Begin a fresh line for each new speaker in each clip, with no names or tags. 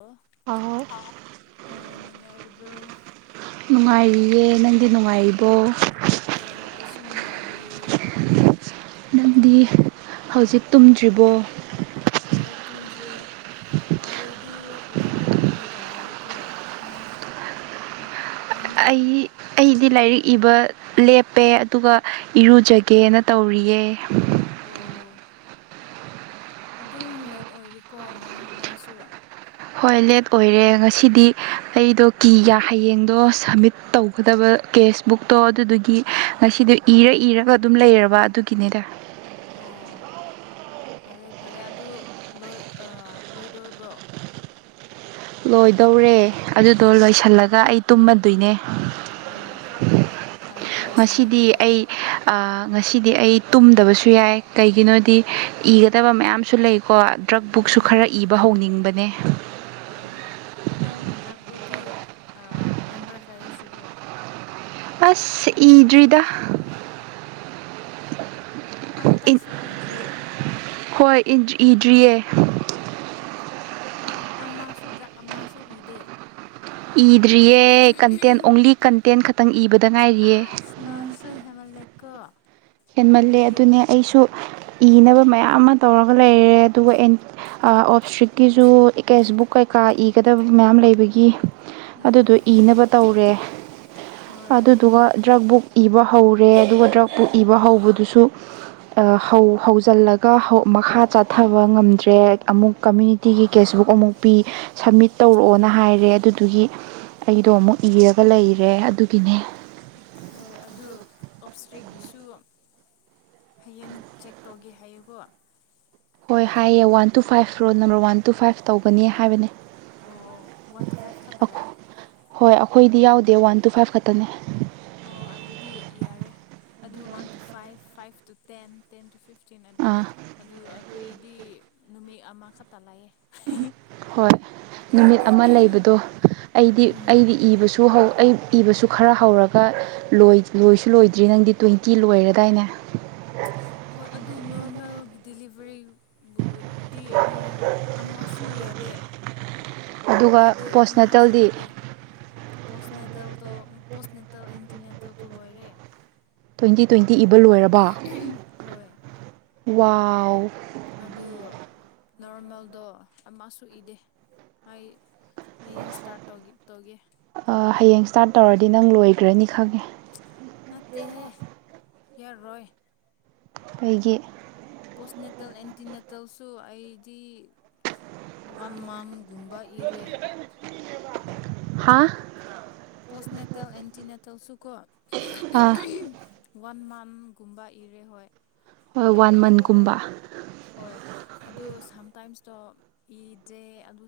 ꯑꯣ
ꯑ
ꯅꯨꯡꯉꯥꯏꯔꯤꯕ꯭ꯔꯣ
ꯅꯨꯡꯉꯥꯏꯔꯤꯌꯦ ꯅꯪꯗꯤ ꯅꯨꯡꯉꯥꯏꯔꯤꯕꯣ
ꯍꯣꯏ ꯑꯩꯁꯨ ꯅꯨꯡꯉꯥꯏꯔꯤꯌꯦꯦ
ꯅꯪꯗꯤ ꯍꯧꯖꯤꯛ ꯇꯨꯝꯗ꯭ꯔꯤꯕꯣ
ꯍꯣꯏ ꯇꯨꯝꯗ꯭ꯔꯦ ꯑꯩꯗꯤ ꯂꯥꯏꯔꯤꯛ ꯏꯔꯦ ꯒ ꯂꯩꯀꯣ ꯅꯪ ꯅꯪꯗꯤ
ꯑꯩ ꯑꯩꯗꯤ ꯂꯥꯏꯔꯤꯛ ꯏꯕ ꯂꯦꯞꯄꯦ ꯑꯗꯨꯒ ꯏꯔꯨꯖꯒꯦꯅ ꯇꯧꯔꯤꯌꯦ
ꯑꯣ ꯑꯗꯨꯝ ꯂꯦꯠ ꯑꯣꯏꯔꯤꯀꯣ ꯅ ꯅꯥꯟꯁꯨ
ꯍꯣꯏ ꯂꯦꯠ ꯑꯣꯏꯔꯦ ꯉꯁꯤꯗꯤ ꯑꯩꯗꯣ ꯀꯤꯒ ꯍꯌꯦꯡꯗꯣ ꯁꯝꯃꯤꯠ ꯇꯧꯒꯗꯕ ꯀꯦꯁꯕꯨꯛꯇꯣ ꯑꯗꯨꯗꯨꯒꯤ ꯉꯁꯤꯗꯤ ꯏꯔ ꯏꯔꯒ ꯑꯗꯨꯝ ꯂꯩꯔꯕ ꯑꯗꯨꯒꯤꯅꯤꯗ
ꯑꯣ ꯐꯔꯦ ꯐꯔꯦ ꯑꯗꯨ ꯂꯣꯏꯗꯣꯔꯤꯕ꯭ꯔꯣ
ꯂꯣꯏꯗꯧꯔꯦ ꯑꯗꯨꯗꯣ ꯂꯣꯏꯁꯤꯜꯂꯒ ꯑꯩ ꯇꯨꯝꯃꯗꯣꯏꯅꯦ
ꯑꯣ ꯍꯣꯏ ꯍꯣꯏ ꯐꯔꯦ ꯐꯔꯦ ꯁꯨꯃꯥꯏꯅ
ꯉꯁꯤꯗꯤ
ꯇꯧꯔꯣ
ꯑꯩ ꯉꯁꯤꯗꯤ ꯑꯩ ꯇꯨꯝꯗꯕꯁꯨ ꯌꯥꯏ ꯀꯩꯒꯤꯅꯣꯗꯤ ꯏꯒꯗꯕ ꯃꯌꯥꯝꯁꯨ ꯂꯩꯀꯣ ꯇ꯭ꯔꯛ ꯕꯨꯛꯁꯨ
ꯎꯝ
ꯈꯔ ꯏꯕ ꯍꯧꯅꯤꯡꯕꯅꯦ
ꯑꯣ ꯅꯪ ꯗ꯭ꯔꯛ ꯕꯨꯗꯤ ꯅꯝꯕꯜ ꯀꯌꯥꯁꯔꯤ
ꯑꯁ ꯏꯗꯔꯤꯗ
ꯑꯝꯇꯁꯨ ꯏꯗ꯭ꯔꯦ
ꯍꯣꯏ ꯏꯗ꯭ꯔꯤꯌꯦ
ꯅ ꯑꯃꯁꯨ ꯗ꯭ꯔꯛ ꯑꯃꯁꯨ ꯏꯗꯦ
ꯏꯗ꯭ꯔꯤꯌꯦ ꯀꯟꯇꯦꯟ ꯑꯣꯡꯂꯤ ꯀꯟꯇꯦꯟ ꯈꯛꯇꯪ ꯏꯕꯗ ꯉꯥꯏꯔꯤꯌꯦ
ꯃꯥꯟꯁꯨ ꯍꯦꯃꯂꯀꯥ
ꯍꯦꯟꯃꯜꯂꯦ ꯑꯗꯨꯅꯦ ꯑꯩꯁꯨ ꯏꯅꯕ ꯃꯌꯥꯝ ꯑꯃ ꯇꯧꯔꯒ ꯂꯩꯔꯦ ꯑꯗꯨꯒ ꯑꯣꯞ ꯏꯁꯇ꯭ꯔꯤꯛꯀꯤꯖ ꯀꯦꯁ ꯕꯨꯛ ꯀꯩꯀꯥ ꯏꯒꯗꯕ ꯃꯌꯥꯝ ꯂꯩꯕꯒꯤ ꯑꯗꯨꯗꯣ
ꯎꯝ
ꯏꯅꯕ ꯇꯧꯔꯦ
ꯍꯣꯏ ꯑꯗꯨꯅꯦ
ꯑꯗꯨꯗꯨꯒ ꯗ꯭ꯔꯛ ꯕꯨꯛ ꯏꯕ ꯍꯧꯔꯦ ꯑꯗꯨꯒ ꯗ꯭ꯔꯛꯄꯨ ꯏꯕ ꯍꯧꯕꯗꯨꯁꯨ ꯍꯧꯖꯤꯜꯂꯒ ꯃꯈꯥ ꯆꯥꯊꯕ ꯉꯝꯗ꯭ꯔꯦ ꯑꯃꯨꯛ ꯀꯝꯃꯨꯅꯤꯤ ꯇꯤꯒꯤ ꯀꯦꯁꯕꯨꯛ ꯑꯃꯨꯛ ꯄꯤ ꯁꯕꯃꯤꯠ ꯇꯧꯔꯛꯑꯣꯅ ꯍꯥꯏꯔꯦ ꯑꯗꯨꯗꯨꯒꯤ ꯑꯩꯗꯣ ꯑꯃꯨꯛ ꯏꯔꯒ ꯂꯩꯔꯦ ꯑꯗꯨꯒꯤꯅꯦ
ꯍꯣꯏ ꯑꯗꯨ ꯑꯣꯞꯁꯇ꯭ꯔꯤꯛꯀꯤꯁꯨ ꯍꯌꯦꯡ ꯆꯦꯛ ꯇꯧꯒꯦ ꯍꯥꯏꯌꯨꯀꯣ
ꯍꯣꯏ ꯍꯥꯏꯌꯦ one two five road number one two five ꯇꯧꯧꯕꯅꯤ ꯍꯥꯏꯕꯅꯦ
ꯑꯣ ꯋꯥꯟ ꯇꯨ ꯐꯥꯏꯚ ꯈꯇꯔꯥ
ꯍꯣꯏ ꯑꯩꯈꯣꯏꯗꯤ ꯌꯥꯎꯗꯦ ꯋꯥꯟ ꯇꯨ ꯐꯥꯏꯕ ꯈꯛꯇꯅꯦ
ꯑꯣ ꯑꯗꯨꯗꯤ ꯌꯥꯔꯦ ꯑꯗꯨ one two five five two ten ten two ꯐꯤꯐ ꯛꯆꯤꯡ ꯑꯗꯣ
ꯑꯥ
ꯑꯗꯨ ꯑꯩꯈꯣꯏꯗꯤ ꯅꯨꯃꯤꯠ ꯑꯃꯈꯛꯇ ꯂꯩꯌꯦꯦ
ꯍꯣꯏ ꯅꯨꯃꯤꯠ ꯑꯃ ꯂꯩꯕꯗꯣ ꯑꯩꯗꯤ ꯑꯩꯗꯤ ꯏꯕꯁꯨ ꯍꯧ ꯑꯩ ꯏꯕꯁꯨ ꯈꯔ ꯍꯧꯔꯒ ꯂꯣꯏꯁꯨ ꯂꯣꯏꯗ꯭ꯔꯤ ꯅꯪꯗꯤ ꯇ꯭ꯋꯦꯟꯇꯤ ꯂꯣꯏꯔꯗꯥꯏꯅꯦ
ꯍꯣꯏ ꯑꯗꯨ ꯅꯣꯔꯃꯦꯜ ꯗꯤꯂꯤꯚꯔꯤ ꯗꯤ ꯑꯩ ꯑꯃꯁꯨ ꯌꯥꯗꯦ
ꯑꯗꯨꯒ
ꯏꯗꯦ ꯑꯃꯁꯨ
ꯄꯣꯁꯅꯦꯇꯦꯜꯗꯤ
ꯏꯗꯦ ꯄꯣꯁꯅꯦꯗꯦꯜꯗꯣ ꯄꯣꯁꯅꯦꯇꯜ ꯑꯦꯟꯇꯤꯅꯦꯗꯜꯗꯣ ꯂꯣꯏꯔꯦ
ꯇ꯭ꯋꯦꯟꯇꯤ ꯇ꯭ꯋꯦꯟꯇꯤ ꯏꯕ ꯂꯣꯏꯔꯕ
ꯍꯣꯏ
ꯋꯥꯎ
ꯑꯗꯨ ꯅꯣꯔꯃꯦꯜꯗꯣ ꯑꯃꯁꯨ ꯏꯗꯦ ꯍꯥꯏ ꯍꯌꯦꯡ ꯁꯇꯥꯔꯠ ꯇꯧ ꯇꯧꯒꯦ
ꯍꯌꯦꯡ ꯏꯁꯇꯥꯔꯠ ꯇꯧꯔꯗꯤ ꯅꯪ ꯂꯣꯏꯈ꯭ꯔꯅꯤ ꯈꯪꯉꯦ
ꯅꯠꯇꯦꯍꯦ ꯌꯥꯔꯣꯏ
ꯀꯩꯒꯤ
ꯄꯣꯁꯅꯦꯇꯜ ꯑꯦꯟꯇꯤꯅꯦꯇꯜꯁꯨ ꯑꯩꯗꯤ ꯋꯥꯟ ꯃꯝꯒꯨꯝꯕ ꯏꯔ‌ꯦ
ꯍꯥꯥ
ꯄꯣꯁꯅꯦꯇꯦꯜ ꯑꯦꯟꯇꯤꯅꯦꯇꯦꯜꯁꯨꯀꯣ
ꯑꯥ
ꯋꯥꯟ ꯃꯟꯒꯨꯝꯕ ꯏꯔꯦ ꯍꯣꯏ
ꯍꯣꯏ ꯋꯥꯟ
ꯏꯔꯒ ꯂꯔꯦ
ꯃꯟꯀꯨꯝꯕ
ꯍꯣꯏ ꯑꯗꯨ ꯁꯝꯇꯥꯏꯝꯁꯇꯣ ꯏꯗ꯭ꯔꯦ ꯑꯗꯨ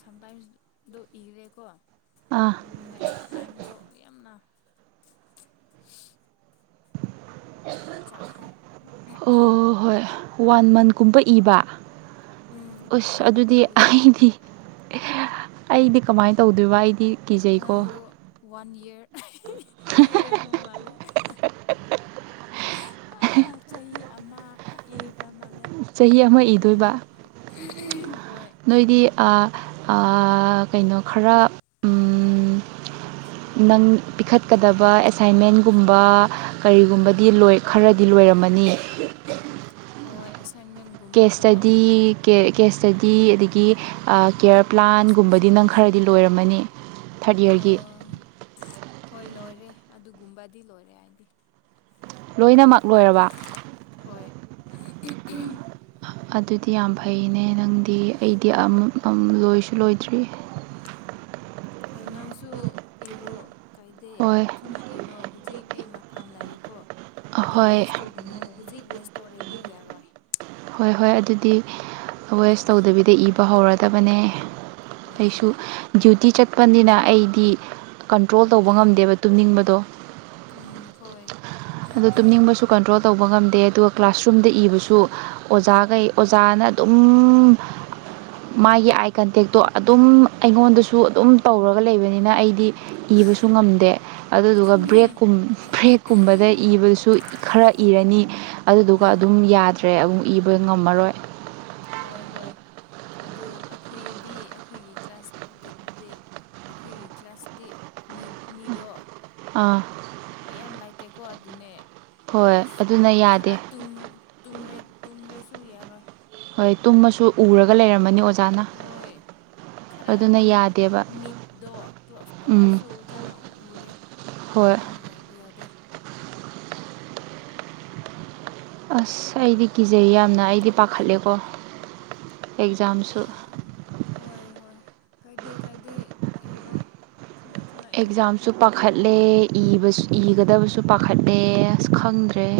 ꯁꯝꯇꯥꯏꯝꯁꯗꯣ ꯏꯔꯦꯀꯣ
ꯑꯥ
ꯑꯗꯨꯅꯦ ꯇꯥꯏꯝꯗꯣ ꯌꯥꯝꯅ ꯆꯠꯈ꯭ꯔꯦ
ꯍꯣꯏ ꯍꯣꯏ ꯋꯥꯟ ꯃꯟꯀꯨꯝꯕ ꯏꯕ
ꯎꯝ ꯋꯥꯟ
ꯑꯁ
ꯃꯟꯒꯨꯝꯕ
ꯑꯗꯨꯗꯤ
ꯏꯔꯦ
ꯑꯩꯗꯤ ꯑꯩꯗꯤ ꯀꯃꯥꯏꯅ ꯇꯧꯗꯣꯏꯕ ꯑꯩꯗꯤ ꯀꯤꯖꯩꯀꯣ
ꯅꯪꯗꯨ ꯋꯥꯟ ꯏꯌꯔ ꯏꯔꯕ ꯃꯥꯜꯂꯦ ꯆꯍꯤ ꯑꯃꯈꯛ ꯏꯕ [unintelligible]
ꯆꯍꯤ ꯑꯃ
ꯅꯪꯗꯣ
ꯏꯗꯣꯏꯕ
ꯍꯣꯏ
ꯅꯣꯏꯗꯤ ꯑꯥ ꯑꯥ ꯀꯩꯅꯣ ꯈꯔ
[unintelligible]
ꯅꯪ ꯄꯤꯈꯠꯀꯗꯕ ꯑꯦꯁꯥꯏꯟꯃꯦꯟꯒꯨꯝꯕ ꯀꯔꯤꯒꯨꯝꯕꯗꯤ ꯂ‌ꯣꯏ ꯈꯔꯗꯤ ꯂꯣꯏꯔꯝꯃꯅꯤ
ꯍꯣꯏ ꯑꯦꯁꯥꯏꯟꯃꯦꯟ
ꯀꯦꯁ ꯁ꯭ꯇꯗꯤ ꯀꯦ ꯀꯦꯁ ꯁ꯭ꯇꯗꯤ ꯑꯗꯒꯤ ꯑꯥ ꯀꯦꯌꯔ
ꯀꯦꯁ
ꯄ꯭ꯂꯥꯟꯒꯨꯝꯕꯗꯤ ꯅꯪ ꯈꯔꯗꯤ
ꯄ꯭ꯔꯖꯦꯟꯇꯦꯁꯟꯒꯨꯝꯕ
ꯂꯣꯏꯔꯝꯃꯅꯤ ꯊꯥꯔꯠ ꯏꯌꯥꯔꯒꯤ
ꯎꯝ ꯍꯣꯏ ꯂꯣꯏꯔꯦ ꯑꯗꯨꯒꯨꯝꯕꯗꯤ ꯂꯣꯏꯔꯦ ꯍꯥꯏꯗꯤ
ꯂꯣꯏꯅꯃꯛ ꯂꯣꯏꯔꯕ
ꯍꯣꯏ
ꯑꯗꯨꯗꯤ ꯌꯥꯝ ꯐꯩꯅꯦ ꯅꯪꯗꯤ ꯑꯩꯗꯤ ꯑꯝ ꯑꯃ ꯂꯣꯏꯁꯨ ꯂꯣꯏꯗ꯭ꯔꯤ
ꯍꯣꯏ ꯅꯪꯁꯨ ꯏꯔꯣ ꯀꯥꯏꯗꯦ
ꯍꯣꯏ
ꯊꯨꯅ ꯏꯔꯣ ꯍꯧꯖꯤꯛꯇꯤ ꯃꯐꯝ ꯂꯩꯀꯣ ꯑꯗꯨ
ꯍꯣꯏ
ꯋꯦꯁ ꯇꯧ ꯒꯅꯨ ꯍꯧꯖꯤꯛ ꯋꯦꯁ ꯇꯧꯔꯦꯗꯤ ꯌꯥꯔꯣꯏ
ꯍꯣꯏ ꯍꯣꯏ ꯑꯗꯨꯗꯤ
ꯎꯝ
ꯋꯦꯁ ꯇꯧꯗꯕꯤꯗ ꯏꯕ ꯍꯧꯔꯗꯕꯅꯦ
ꯍꯣꯏ
ꯑꯩꯁꯨ
ꯍꯣꯏ
ꯗ꯭ꯌꯨꯇꯤ ꯆꯠꯄꯅꯤꯅ ꯑꯩꯗꯤ ꯀꯟꯇ꯭ꯔꯣꯜ ꯇꯧꯕ
ꯎꯝ
ꯉꯝꯗꯦꯕ ꯇꯨꯝꯅꯤꯡꯕꯗꯣ
ꯎꯝ ꯍꯣꯏ
ꯑꯗꯣ ꯇꯨꯝꯅꯤꯡꯕꯁꯨ ꯀꯟꯇ꯭ꯔꯣꯜ ꯇꯧꯕ ꯉꯝꯗꯦ ꯑꯗꯨꯒ ꯀ꯭ꯂꯥꯁꯔꯨꯝꯗ ꯏꯕꯁꯨ ꯑꯣꯖꯥꯈꯩ ꯑꯣꯖꯥꯅ ꯑꯗꯨꯝ ꯃꯥꯒꯤ ꯑꯥꯏ ꯀꯟꯇꯦꯛꯇꯣ ꯑꯗꯨꯝ ꯑꯩꯉꯣꯟꯗꯁꯨ ꯑꯗꯨꯝ ꯇꯧꯔꯒ ꯂꯩꯕꯅꯤꯅ ꯑꯩ ꯗꯤ ꯏꯕꯁꯨ ꯉꯝꯗꯦ ꯑꯗꯨꯗꯨꯒ
ꯆꯨꯝꯃꯦ
ꯕ꯭ꯔꯦꯛꯀꯨꯝ ꯕ꯭ꯔꯦꯛꯀꯨꯝꯕꯗ ꯏꯕꯗꯨꯁꯨ ꯈꯔ ꯏꯔꯅꯤ ꯑꯗꯨꯗꯨꯒ
ꯎꯝ
ꯑꯗꯨꯝ ꯌꯥꯗ꯭ꯔꯦ ꯑꯃꯨꯛ ꯏꯕ ꯉꯝꯃꯔꯣꯏ
ꯍꯣꯏ ꯍꯣꯏ ꯑꯗꯨ ꯑꯩꯈꯣꯏꯗꯤ ꯑꯩꯈꯣꯏꯒꯤ ꯀ꯭ꯂꯥꯁꯗ ꯗꯤ ꯑꯩꯈꯣꯏꯒꯤ ꯀ꯭ꯂꯥꯁꯗꯤ ꯃꯤ ꯃꯤꯗꯣ
ꯑꯥ
ꯃꯌꯥꯝ ꯂꯩꯥꯇꯦꯀꯣ ꯑꯗꯨꯅꯦ
ꯍꯣꯏ
ꯑꯁ
ꯑꯗꯨꯅ ꯌꯥꯗꯦ
ꯈꯔ ꯇꯨꯝ ꯇꯨꯝꯔ ꯇꯨꯝꯔꯁꯨ ꯌꯥꯔꯣꯏ
ꯍꯣꯏ ꯇꯨꯝꯃꯁꯨ ꯎꯔꯒ ꯂꯩꯔꯝꯃꯅꯤ ꯑꯣꯖꯥ
ꯍꯣꯏ ꯈꯔ ꯑꯅꯨꯝ
ꯌꯥꯗꯦꯕ
ꯃꯤꯠꯗ‌ꯣ ꯀ꯭ꯂꯣꯁ
ꯎꯝ
ꯇꯧꯔꯁꯨ ꯆꯥꯅ ꯎꯔꯦ
ꯍꯣꯏ
ꯑꯗꯨꯅ ꯌꯥ ꯌꯥꯗꯦ
ꯑꯁ ꯑꯩꯗꯤ ꯀꯤꯖꯩ ꯌꯥꯝꯅ ꯑꯩꯗꯤ ꯄꯥꯈꯠꯂꯦꯀꯣ ꯑꯦꯛꯖꯥꯝꯁꯨ
ꯍꯣꯏ ꯍꯣꯏ ꯀꯥꯏꯗꯦ ꯀꯥꯏꯗꯦ ꯏꯔꯣ ꯊꯨꯅ ꯊꯨꯅ ꯏꯔꯣ
ꯁꯨ ꯄꯥꯈꯠꯂꯦ ꯏꯕꯁꯨ
ꯎꯝ
ꯏꯒꯗꯕꯁꯨ ꯄꯥꯈꯠꯂꯦ ꯑꯁ ꯈꯪꯗ꯭ꯔꯦ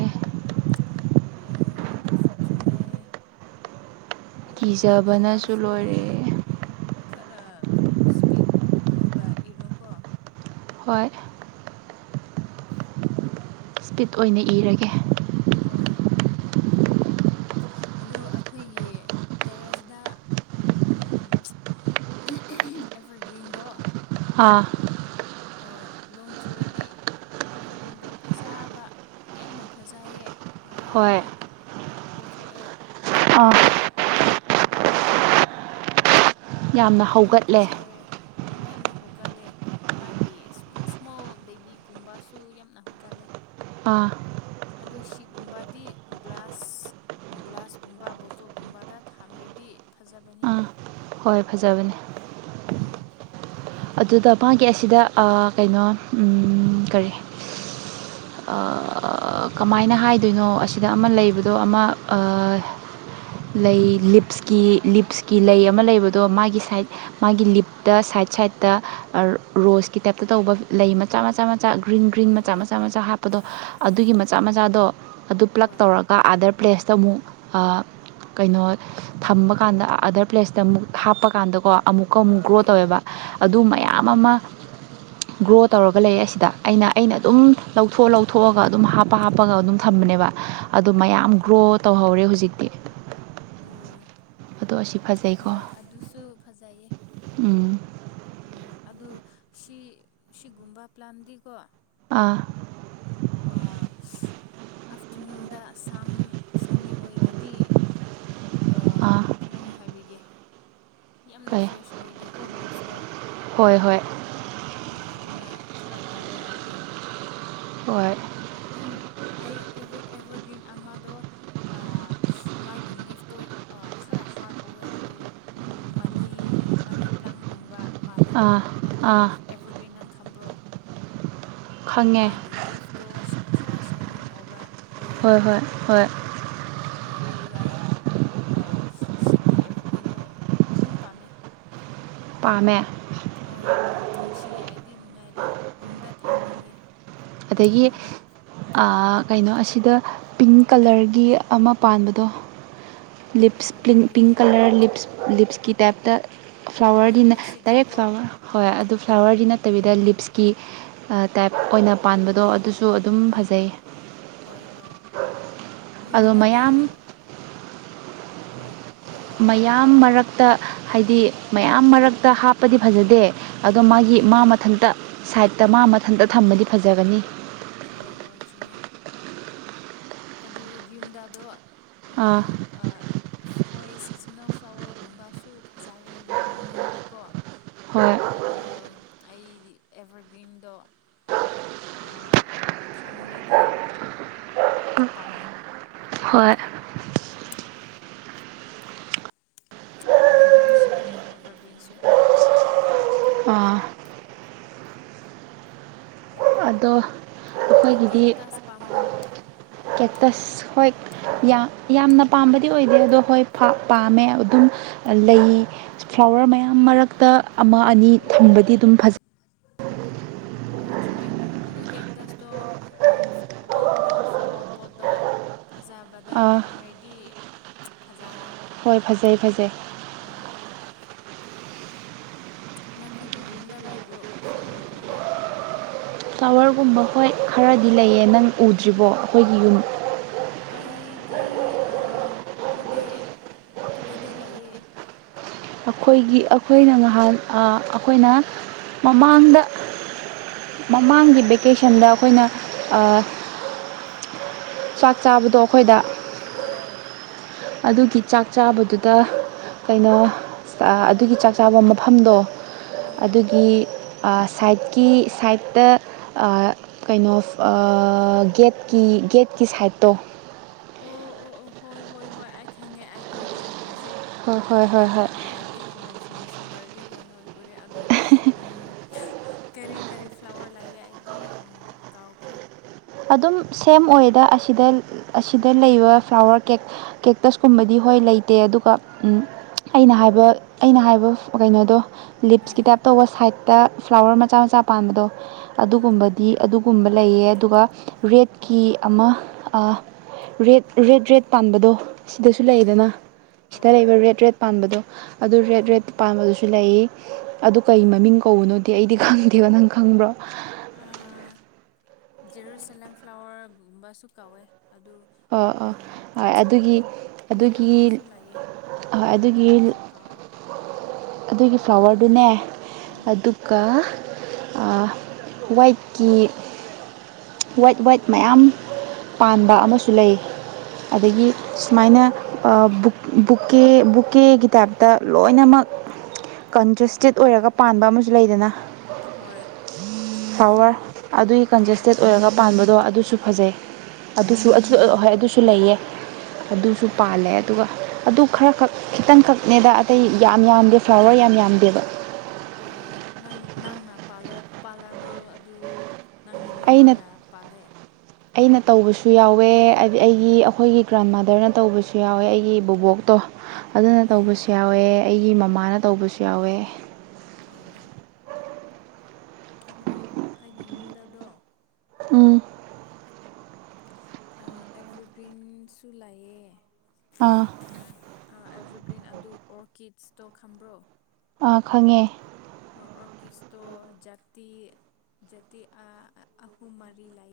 ꯍꯣꯏ ꯑꯗꯨꯁꯨ ꯆꯨꯝꯃꯦ ꯑꯗꯨ ꯀꯥꯏꯗꯦ
ꯀꯤꯖꯕꯅꯁꯨ
ꯅꯪꯁꯨ
ꯂꯣꯏꯔꯦ
ꯈꯔ ꯏꯁꯄꯤꯠ ꯑꯣꯏꯕ ꯏꯔꯣꯀꯣ
ꯍꯣꯏ ꯁ꯭ꯄꯤꯠ ꯑꯣꯏꯅ ꯏꯔꯒꯦ
ꯍꯣꯏ ꯑꯗꯨ ꯑꯩꯈꯣꯏꯒꯤ ꯇꯦꯔꯦꯁꯗ ꯎꯝ [unintelligible] ꯑꯦꯕꯔꯒ꯭ꯔꯤꯟꯗꯣ
ꯑꯥ
ꯍꯣꯏ ꯂꯣꯡ ꯆꯨꯔꯗꯤ ꯑꯦꯕꯔꯒ꯭ꯔꯤꯟꯗꯣ ꯐꯖꯕ ꯌꯥꯝꯅ ꯐꯖꯩꯌꯦ ꯃꯌꯥꯝ
ꯍꯣꯏ
ꯂꯧꯊꯣꯛꯑꯦ
[unintelligible]
ꯌꯥꯝꯅ ꯐꯖꯔꯦ ꯎꯝ ꯌꯥꯝꯅ ꯍꯣꯒꯠꯂꯦ ꯃꯥꯒꯤ ꯏꯁꯃꯣꯜ ꯏꯁꯃꯣꯜ ꯕꯦꯕꯤꯒꯨꯝꯕꯁꯨ ꯌꯥꯝꯅ ꯍꯧꯒꯜꯂꯦ
ꯑꯥ
ꯑꯗꯨ ꯁꯤꯒꯨꯝꯕꯗꯤ ꯒ꯭ꯂꯥꯁ ꯒ꯭ꯂꯥꯁꯒꯨꯝꯕ ꯕꯣꯇꯜꯒꯨꯝꯕꯗ ꯊꯝꯔꯗꯤ ꯐꯖꯕꯅꯤ
ꯑꯥ ꯍꯣꯏ ꯐꯖꯕꯅꯦ
ꯎꯝ
ꯑꯗꯨꯗ ꯃꯥꯒꯤ ꯑꯁꯤꯗ ꯑꯥ ꯀꯩꯅꯣ ꯎꯝ ꯀꯔꯤ
[inaudible]
ꯑꯥ ꯀꯃꯥꯏꯅ ꯍꯥꯏꯗꯣꯏꯅꯣ ꯑꯁꯤꯗ ꯑꯃ ꯂꯩꯕꯗꯣ ꯑꯃ ꯑꯥ ꯂꯩ ꯂꯤꯞꯁꯀꯤ ꯂꯤꯞꯁꯀꯤ ꯂꯩ ꯑꯃ ꯂꯩꯕꯗꯣ ꯃꯥꯒꯤ ꯁꯥꯏꯠ ꯃꯥꯒꯤ ꯂꯤꯞꯇ ꯁꯥꯏꯠ ꯁꯥꯏꯠꯇ ꯑ ꯔꯣꯁꯀꯤ ꯇꯥꯏꯞꯇ ꯇꯧꯕ ꯂꯩ ꯃꯆꯥ ꯃꯆꯥ ꯆꯥ ꯒ꯭ꯔꯤꯟ ꯒ꯭ꯔꯤꯟ
ꯍꯣꯏ
ꯃꯆꯥ
ꯍꯣꯏ
ꯃꯆꯥ
ꯍꯣꯏ
ꯃꯆꯥ ꯍꯥꯞꯄꯗꯣ ꯑꯗꯨꯒꯤ ꯃꯆꯥ ꯃꯆꯥꯗꯣ ꯑꯗꯨ ꯄ꯭ꯂꯛ
ꯍꯣꯏ
ꯇꯧꯔ ꯑ ꯑꯥꯗꯔ ꯄ꯭ꯂꯦꯁꯇ ꯑꯃꯨꯛ ꯑꯥ ꯀꯩꯅꯣ ꯊꯝꯕ ꯀꯥꯟꯗ ꯑꯗꯔ ꯄ꯭ꯂꯦꯁꯇ ꯑꯃꯨꯛ ꯍꯥꯞꯄꯀꯥꯟꯗꯀꯣ ꯑꯃꯨꯛꯀ ꯑꯃꯨꯛ ꯒ꯭ꯔꯣ
ꯍꯣꯏ
ꯇꯧꯋꯦꯕ ꯑꯗꯨ
ꯍꯣꯏ
ꯃꯌꯥꯝ ꯑꯃ
[inaudible]
ꯒ꯭ꯔꯣ ꯇꯧꯔꯒ ꯂꯩꯌꯦ ꯑꯁꯤꯗ ꯑꯩꯅ ꯑꯩꯅ ꯑꯗꯨꯝ ꯂꯧꯊꯣꯛꯑ ꯂꯧꯊꯣꯛꯑꯒ ꯑꯗꯨꯝ ꯍꯥꯞꯄ ꯍꯥꯞꯄꯒ ꯑꯗꯨꯝ ꯊꯝꯕꯅꯦꯕ ꯑꯗꯨ ꯃꯌꯥꯝ
ꯑꯣ
ꯒ꯭ꯔꯣ ꯇꯧꯍꯧꯔꯦ ꯍꯨꯖꯤꯛꯇꯤ
ꯑꯣ
ꯑꯗꯨ ꯑꯁꯤ ꯐꯖꯩꯀꯣ
ꯍꯣꯏ ꯑꯗꯨꯁꯨ ꯐꯖꯩꯌꯦ
ꯎꯝ
ꯎꯝ ꯑꯗꯨ ꯁꯤ ꯁꯤꯒꯨꯝꯕ ꯄ꯭ꯂꯥꯟꯗꯤꯀꯣ
ꯑꯥ
ꯑꯥ [unintelligible] ꯑꯥꯐꯇꯔꯅꯨꯟꯗ ꯁꯝ ꯁꯅꯤ ꯑꯣꯏꯔꯗꯤ ꯑꯥ ꯀꯃꯥꯏꯅ ꯍꯥꯏꯕꯤꯒꯦ ꯌꯥꯝꯅ
ꯀꯩ
ꯐ꯭ꯔꯦꯁ ꯑꯣꯏꯗꯦꯀꯣ ꯂꯨꯛꯁꯇꯣ
ꯍꯣꯏ ꯍꯣꯏ
ꯎꯝ ꯑꯗꯨꯅ ꯈꯔ ꯇꯜꯂꯦ ꯑꯩꯗꯤ
ꯍꯣꯏ
ꯑꯩ ꯑꯦꯚꯔ ꯑꯦꯚꯔꯒ꯭ꯔꯤꯟ ꯑꯃꯗꯣ ꯑꯥ ꯃꯥꯒꯤ ꯂꯤꯐꯇꯣ ꯑꯥ ꯈꯔ ꯍꯥꯔꯗ ꯑꯣꯑꯦ ꯑꯗꯨ ꯎꯝ ꯃꯅꯤ ꯃꯅꯤ ꯄ꯭ꯂꯥꯡꯒꯨꯝꯕ ꯃꯥꯜꯂꯦꯀꯣ
ꯑꯥ
ꯑꯗꯨ
ꯑꯥ
ꯑꯦꯕꯔꯒ꯭ꯔꯤꯟ ꯅꯪ ꯈꯝꯕ꯭ꯔꯣ
ꯈꯪꯉꯦ
ꯃꯥ ꯒꯤ ꯂꯤꯐꯇꯣ ꯁ ꯈꯔ ꯁꯥꯏꯅꯤꯟ ꯑꯣꯕ ꯑꯣꯏꯌꯦ
ꯍꯣꯏ ꯍꯣꯏ ꯍꯣꯏ
ꯍꯣꯏ ꯑꯗꯨ ꯑꯩ ꯑꯥ ꯁꯤꯒꯤ ꯑꯦꯕꯔꯒ꯭ꯔꯤꯟꯗꯣ ꯑꯗꯨꯝ ꯄꯥꯝꯃꯦ
ꯄꯥꯝꯃꯦ
ꯍꯣꯏ ꯅꯨꯡ ꯅꯨꯡꯁꯤꯌꯦ ꯑꯩꯗꯤ ꯅꯨꯡꯉꯥꯏꯔꯦ ꯌꯨꯝꯗ ꯊꯝꯅꯤꯡꯉꯦ
ꯑꯗꯒꯤ
ꯑꯩꯒꯤ ꯌꯨꯝꯗ
ꯑꯥ ꯀꯩꯅꯣ ꯑꯁꯤꯗ ꯄꯤꯡ ꯀꯂꯔꯒꯤ ꯑꯃ ꯄꯥꯟꯕꯗꯣ ꯂꯤꯞꯁ
ꯑꯣ
ꯄꯤꯡ
ꯀꯔꯤ
ꯄꯤꯡ ꯀꯂꯔ ꯂꯤꯞꯁ ꯂꯤꯞꯁꯀꯤ ꯇꯥꯏꯞꯇ
ꯍꯣꯏ
ꯐ꯭ꯂꯥꯋꯔꯗꯤꯅ
ꯍꯣꯏ
ꯗꯥꯏꯔꯦꯛ
ꯁꯤꯗꯀꯣ
ꯐ꯭ꯂꯥꯋꯔ ꯍꯣꯏ ꯑꯗꯨ ꯐ꯭ꯂꯥꯋꯔꯗꯤ ꯅꯠꯇꯕꯤꯗ
ꯎꯝ
ꯂꯤꯞꯁꯀꯤ ꯑꯥ ꯇꯥꯏꯞ ꯑꯣꯏꯅ ꯄꯥꯟꯕꯗꯣ ꯑꯗꯨꯁꯨ ꯑꯗꯨꯝ
ꯎꯝ
ꯐꯖꯩ
ꯍꯣꯏ ꯍꯣꯏ
ꯑꯗꯣ
ꯌꯨꯝꯗꯗꯤ
ꯃꯌꯥꯝ
ꯍꯣꯏ ꯍꯥꯏꯔꯣ
ꯃꯥꯌꯥꯝ ꯃꯔꯛꯇ ꯍꯥꯏꯗꯤ ꯃꯌꯥꯝ ꯃꯔꯛꯇ ꯍꯥꯞꯄꯗꯤ ꯐꯖꯗꯦ ꯑꯗꯣ ꯃꯥꯒꯤ
ꯍꯣꯏ
ꯃꯥ ꯃꯠ ꯃꯊꯟꯇ ꯁꯥꯏꯠꯇ ꯃꯥ ꯃꯊꯟꯇ ꯊꯝꯃꯗꯤ ꯐꯖꯒꯅꯤ
ꯍꯣꯏ ꯍꯣꯏ ꯆꯨꯝꯃꯦ ꯑꯗꯨ ꯌꯨꯝꯗꯗꯣ ꯌꯨꯝ
ꯑꯥ
ꯑꯥ ꯍꯣꯏ ꯁꯤꯖꯤꯟꯅꯧ ꯐ꯭ꯂꯋꯔꯒꯨꯝꯕꯁꯨ ꯐꯖꯔꯦ ꯅꯨꯡꯉꯥꯏꯔꯦꯀꯣ
ꯍꯣꯏ
ꯑꯗꯨ ꯑꯩꯗꯤ ꯑꯦꯚꯔꯒ꯭ꯔꯤꯟꯗꯣ ꯑꯥ ꯊꯝꯔꯗꯤ ꯄꯥꯝꯃꯦ
ꯎꯝ ꯍꯣꯏ
ꯗꯦꯀꯣꯔꯦꯁꯟꯅꯦ ꯑꯦꯕꯔꯒ꯭ꯔꯤꯟꯁꯨ
ꯑꯥ ꯑꯗꯣ
ꯅꯪ
ꯑꯈꯣꯏꯒꯤꯗꯤ
ꯀꯦꯛꯇꯁ ꯄꯥꯝꯕ꯭ꯔꯣ
ꯀꯦꯛꯇꯁ ꯍꯣꯏ ꯌꯥꯝ ꯌꯥꯝꯅ ꯄꯥꯝꯕꯗꯤ ꯑꯣꯏꯗꯦ ꯑꯗꯣ ꯍꯣꯏ ꯄꯥꯝꯃꯦ ꯑꯗꯨꯝ ꯂꯩ ꯐ꯭ꯂꯥꯋꯔ ꯃꯌꯥꯝ ꯃꯔꯛꯇ ꯑꯃ ꯑꯅꯤ ꯊꯝꯕꯗꯤ ꯑꯗꯨꯝ ꯐꯖꯩ
ꯍꯣꯏ ꯆꯨꯝꯃꯦ ꯑꯗꯨ ꯀꯦꯛꯇꯁꯇꯣ ꯄꯣꯠꯇꯣ ꯐ꯭ꯂꯥꯋꯔ ꯄꯣꯠꯇꯣ ꯐꯖꯕꯗ
ꯑꯥ
ꯊꯝꯔꯗꯤ ꯐꯖꯔꯦ
ꯍꯣꯏ ꯐꯖꯩ ꯐꯖꯩ
ꯅꯈꯣꯏꯒꯤ ꯌꯨꯝꯗ ꯂꯕ꯭ꯔꯣ ꯐ꯭ꯂꯥꯋꯔꯒꯨꯝꯕ
ꯐ꯭ꯂꯥꯋꯔꯒꯨꯝꯕ ꯍꯣꯏ ꯈꯔꯗꯤ ꯂꯩꯌꯦ ꯅꯪ ꯎꯗ꯭ꯔꯤꯕꯣ ꯑꯈꯣꯏꯒꯤ ꯌꯨꯝ
ꯑꯩꯗꯤ ꯎꯗꯦ ꯀꯗꯥꯏꯗ ꯂꯩꯌꯦ
ꯑꯈꯣꯏꯒꯤ ꯑꯈꯣꯏꯅ ꯉꯍꯥꯟ ꯑꯈꯣꯏꯅ ꯃꯃꯥꯡꯗ ꯃꯃꯥꯡꯒꯤ ꯚꯦꯀꯦꯁꯟꯗ ꯑꯩꯈꯣꯏꯅ ꯑꯥ ꯆꯥꯛ ꯆꯥꯕꯗꯣ ꯑꯩꯈꯣꯏꯗ
ꯍꯣꯏ
ꯑꯗꯨꯒꯤ ꯆꯥꯛ ꯆꯥꯕꯗꯨꯗ ꯀꯩꯅꯣ ꯑꯥ ꯑꯗꯨꯒꯤ ꯆꯥꯛ ꯆꯥꯕ ꯃꯐꯝꯗꯣ
ꯍꯣꯏ
ꯑꯗꯨꯒꯤ ꯑꯥ ꯁꯥꯏꯠꯀꯤ ꯁꯥꯏꯠꯇ ꯑꯥ ꯀꯩꯅꯣ ꯑꯥ ꯒꯦꯠꯀꯤ ꯒꯦꯠꯀꯤ ꯁꯥꯏꯠꯇꯣ
ꯑꯣ ꯑꯣ ꯑꯣ ꯍꯣꯏ ꯍꯣꯏ ꯍꯣꯏ ꯑꯩ ꯈꯪꯉꯦ ꯑꯩ ꯎꯔꯦ ꯍꯧꯖꯤꯛ
ꯍꯣꯏ ꯍꯣꯏ ꯍꯣꯏ
ꯅꯪꯅ
ꯍꯣꯏ
ꯍꯥꯏꯔꯗꯤ ꯏꯃꯔꯖ ꯅꯦꯁꯟ ꯇꯧꯔꯗꯤ ꯍꯣꯏ ꯍꯣꯏ ꯎꯔꯦ ꯑꯗꯨ ꯀꯔꯤ ꯀꯔꯤ ꯐ꯭ꯂꯥꯋꯔ ꯂꯩꯑꯦ ꯑꯩꯗꯤ ꯀꯥꯎꯈ꯭ꯔꯦ
ꯑꯗꯨꯝ ꯁꯦꯝ ꯑꯣꯏꯗ ꯑꯁꯤꯗ ꯑꯁꯤꯗ ꯂꯩꯕ ꯐ꯭ꯂꯥꯋꯔ ꯀꯦꯛ ꯀꯦꯛꯇꯁꯀꯨꯝꯕꯗꯤ ꯍꯣꯏ ꯂꯩꯇꯦ ꯑꯗꯨꯒ ꯎꯝ ꯑꯩꯅ ꯍꯥꯏꯕ ꯑꯩꯅ ꯍꯥꯏꯕ ꯀꯩꯅꯣꯗꯣ ꯂꯤꯞꯁꯀꯤ ꯇꯥꯏꯞ
ꯎꯝ
ꯇꯧꯕ ꯁꯥꯏꯠꯇ ꯐ꯭ꯂꯥꯋꯔ ꯃꯆꯥ ꯃꯆꯥ ꯄꯥꯟꯕꯗꯣ
ꯎꯝ
ꯑꯗꯨꯒꯨꯝꯕꯗꯤ ꯑꯗꯨꯒꯨꯝꯕ ꯂꯩꯌꯦ ꯑꯗꯨꯒ ꯔꯦꯠꯀꯤ ꯑꯃ ꯑꯥ ꯔꯦꯠ ꯔꯦꯠ ꯔꯦꯠ ꯄꯥꯟꯕꯗꯣ ꯁꯤꯗꯁꯨ
ꯍꯣꯏ
ꯂꯩꯗꯅ
ꯍꯣꯏ
ꯁꯤꯗ
ꯍꯣꯏ
ꯂꯩꯕ
ꯍꯣꯏ
ꯔꯦꯠ ꯔꯦꯠ ꯄꯥꯟꯕꯗꯣ ꯑꯗꯨ ꯔꯦꯠ ꯔꯦꯠ
ꯎꯝ
ꯄꯥꯟꯕꯗꯨꯁꯨ ꯂꯩ ꯑꯗꯨ ꯀꯩ
ꯍꯣꯏ
ꯃꯃꯤꯡ ꯀꯧꯕꯅꯣꯗꯤ ꯑꯩꯗꯤ ꯈꯪꯗꯦꯕ ꯅꯪ ꯈꯪꯕ꯭ꯔꯣ
ꯑꯥ [unintelligible] ꯐ꯭ꯂꯥꯋꯔꯒꯨꯝꯕꯁꯨ ꯀꯧꯋꯦ ꯑꯗꯨ
ꯑ ꯑꯥ ꯍ ꯑꯗꯨꯒꯤ
ꯃꯤꯟ
ꯑꯗꯨꯒꯤ
ꯑꯃꯁꯨ ꯂꯩꯌꯦ
ꯍꯣꯏ
ꯑꯗꯨ
ꯑꯗꯨꯒꯤ
ꯑꯩꯩꯅꯁꯨ ꯀꯥꯎꯔꯦ
ꯑꯗꯨꯒꯤ ꯐ꯭ꯂꯥꯋꯔꯗꯨꯅꯦ
ꯎꯝ
ꯑꯗꯨꯒ ꯋꯥꯏꯀꯤ ꯋꯥꯏꯠ ꯋꯥꯏꯠ ꯃꯌꯥꯝ ꯄꯥꯟꯕ ꯑꯃꯁꯨ ꯂꯩ ꯑꯗꯒꯤ
ꯑꯣ
ꯁꯨꯃꯥꯏꯅꯕꯨ ꯕꯨꯛꯀꯦ ꯕꯨꯛꯀꯦꯒꯤ ꯇꯥꯏꯞꯇ ꯂꯣꯏꯅꯃꯛ ꯀꯟꯖꯦꯁꯇꯦꯠ ꯑꯣꯏꯔꯒ ꯄꯥꯟꯕ ꯑꯃꯁꯨ ꯂꯩꯗꯅ
ꯍꯣꯏ
ꯐ꯭ꯂꯥꯋꯔ ꯑꯗꯨꯒꯤ
ꯍꯣꯏ
ꯀꯟꯖꯦꯁꯇꯦꯠ
ꯍꯣꯏ
ꯑꯣꯏꯔꯒ ꯄꯥꯟꯕꯗꯣ ꯑꯗꯨꯁꯨ ꯐꯖꯩ ꯑꯗꯨꯁꯨ ꯑꯗꯨꯁꯨ ꯍꯣꯏ ꯑꯗꯨꯁꯨ ꯂꯩꯌꯦ ꯑꯗꯨꯁꯨ
ꯑꯣ
ꯄꯥꯜꯂꯦ ꯑꯗꯨꯒ ꯑꯗꯨ ꯈꯔꯈꯛ ꯈꯤꯇꯪꯈꯛꯅꯦꯗ ꯑꯇꯩ ꯌꯥꯝ ꯌꯥꯝꯗꯦ ꯐ꯭ꯂꯥꯋꯔ ꯌꯥꯝ ꯌꯥꯝꯗꯦꯕ
ꯑꯣ ꯅꯪ ꯅꯪꯅ ꯄꯥꯜꯂ ꯄꯥꯜꯂꯕ꯭ꯔꯣ ꯑꯗꯨ ꯅꯪꯒꯤ
ꯑꯩꯅ
ꯃꯃꯥꯅ ꯄꯥꯜꯂꯦ
ꯑꯩꯅ ꯇꯧꯕꯁꯨ ꯌꯥꯎꯋꯦ ꯍꯥꯏꯗꯤ ꯑꯩꯒꯤ ꯑꯈꯣꯏꯒꯤ ꯒ꯭ꯔꯥꯟꯃꯗꯔꯅ ꯇꯧꯕꯁꯨ ꯌꯥꯎꯋꯦ ꯑꯩꯒꯤ ꯕꯨꯕꯣꯛꯇꯣ ꯑꯗꯨꯅ
ꯎꯝ
ꯇꯧꯕꯁꯨ
ꯎꯝ
ꯌꯥꯎꯋꯦ ꯑꯩꯒꯤ ꯃꯃꯥꯅ ꯇꯧꯕꯁꯨ ꯌꯥꯎꯋꯦ
ꯑꯣ ꯑꯈꯣꯏ ꯑꯩꯒꯤ ꯌꯨꯝꯗꯗꯣ
ꯎꯝ
ꯑꯦꯚꯔꯒ꯭ꯔꯤꯟꯁꯨ ꯂꯌꯦ
ꯑꯥ
ꯑꯦꯚꯔꯒ꯭ꯔꯤꯟ ꯑꯗꯨ ꯑꯣꯔꯀꯤꯠ ꯁꯇꯣꯛ ꯈꯝꯕ꯭ꯔꯣ
ꯑꯥ ꯈꯪꯉꯦ
ꯑꯣꯔꯀꯤꯠꯁꯇꯣ ꯖꯥꯇꯤ ꯖꯇꯤ ꯑꯍꯨꯝ ꯃꯔꯤ ꯂꯥꯏ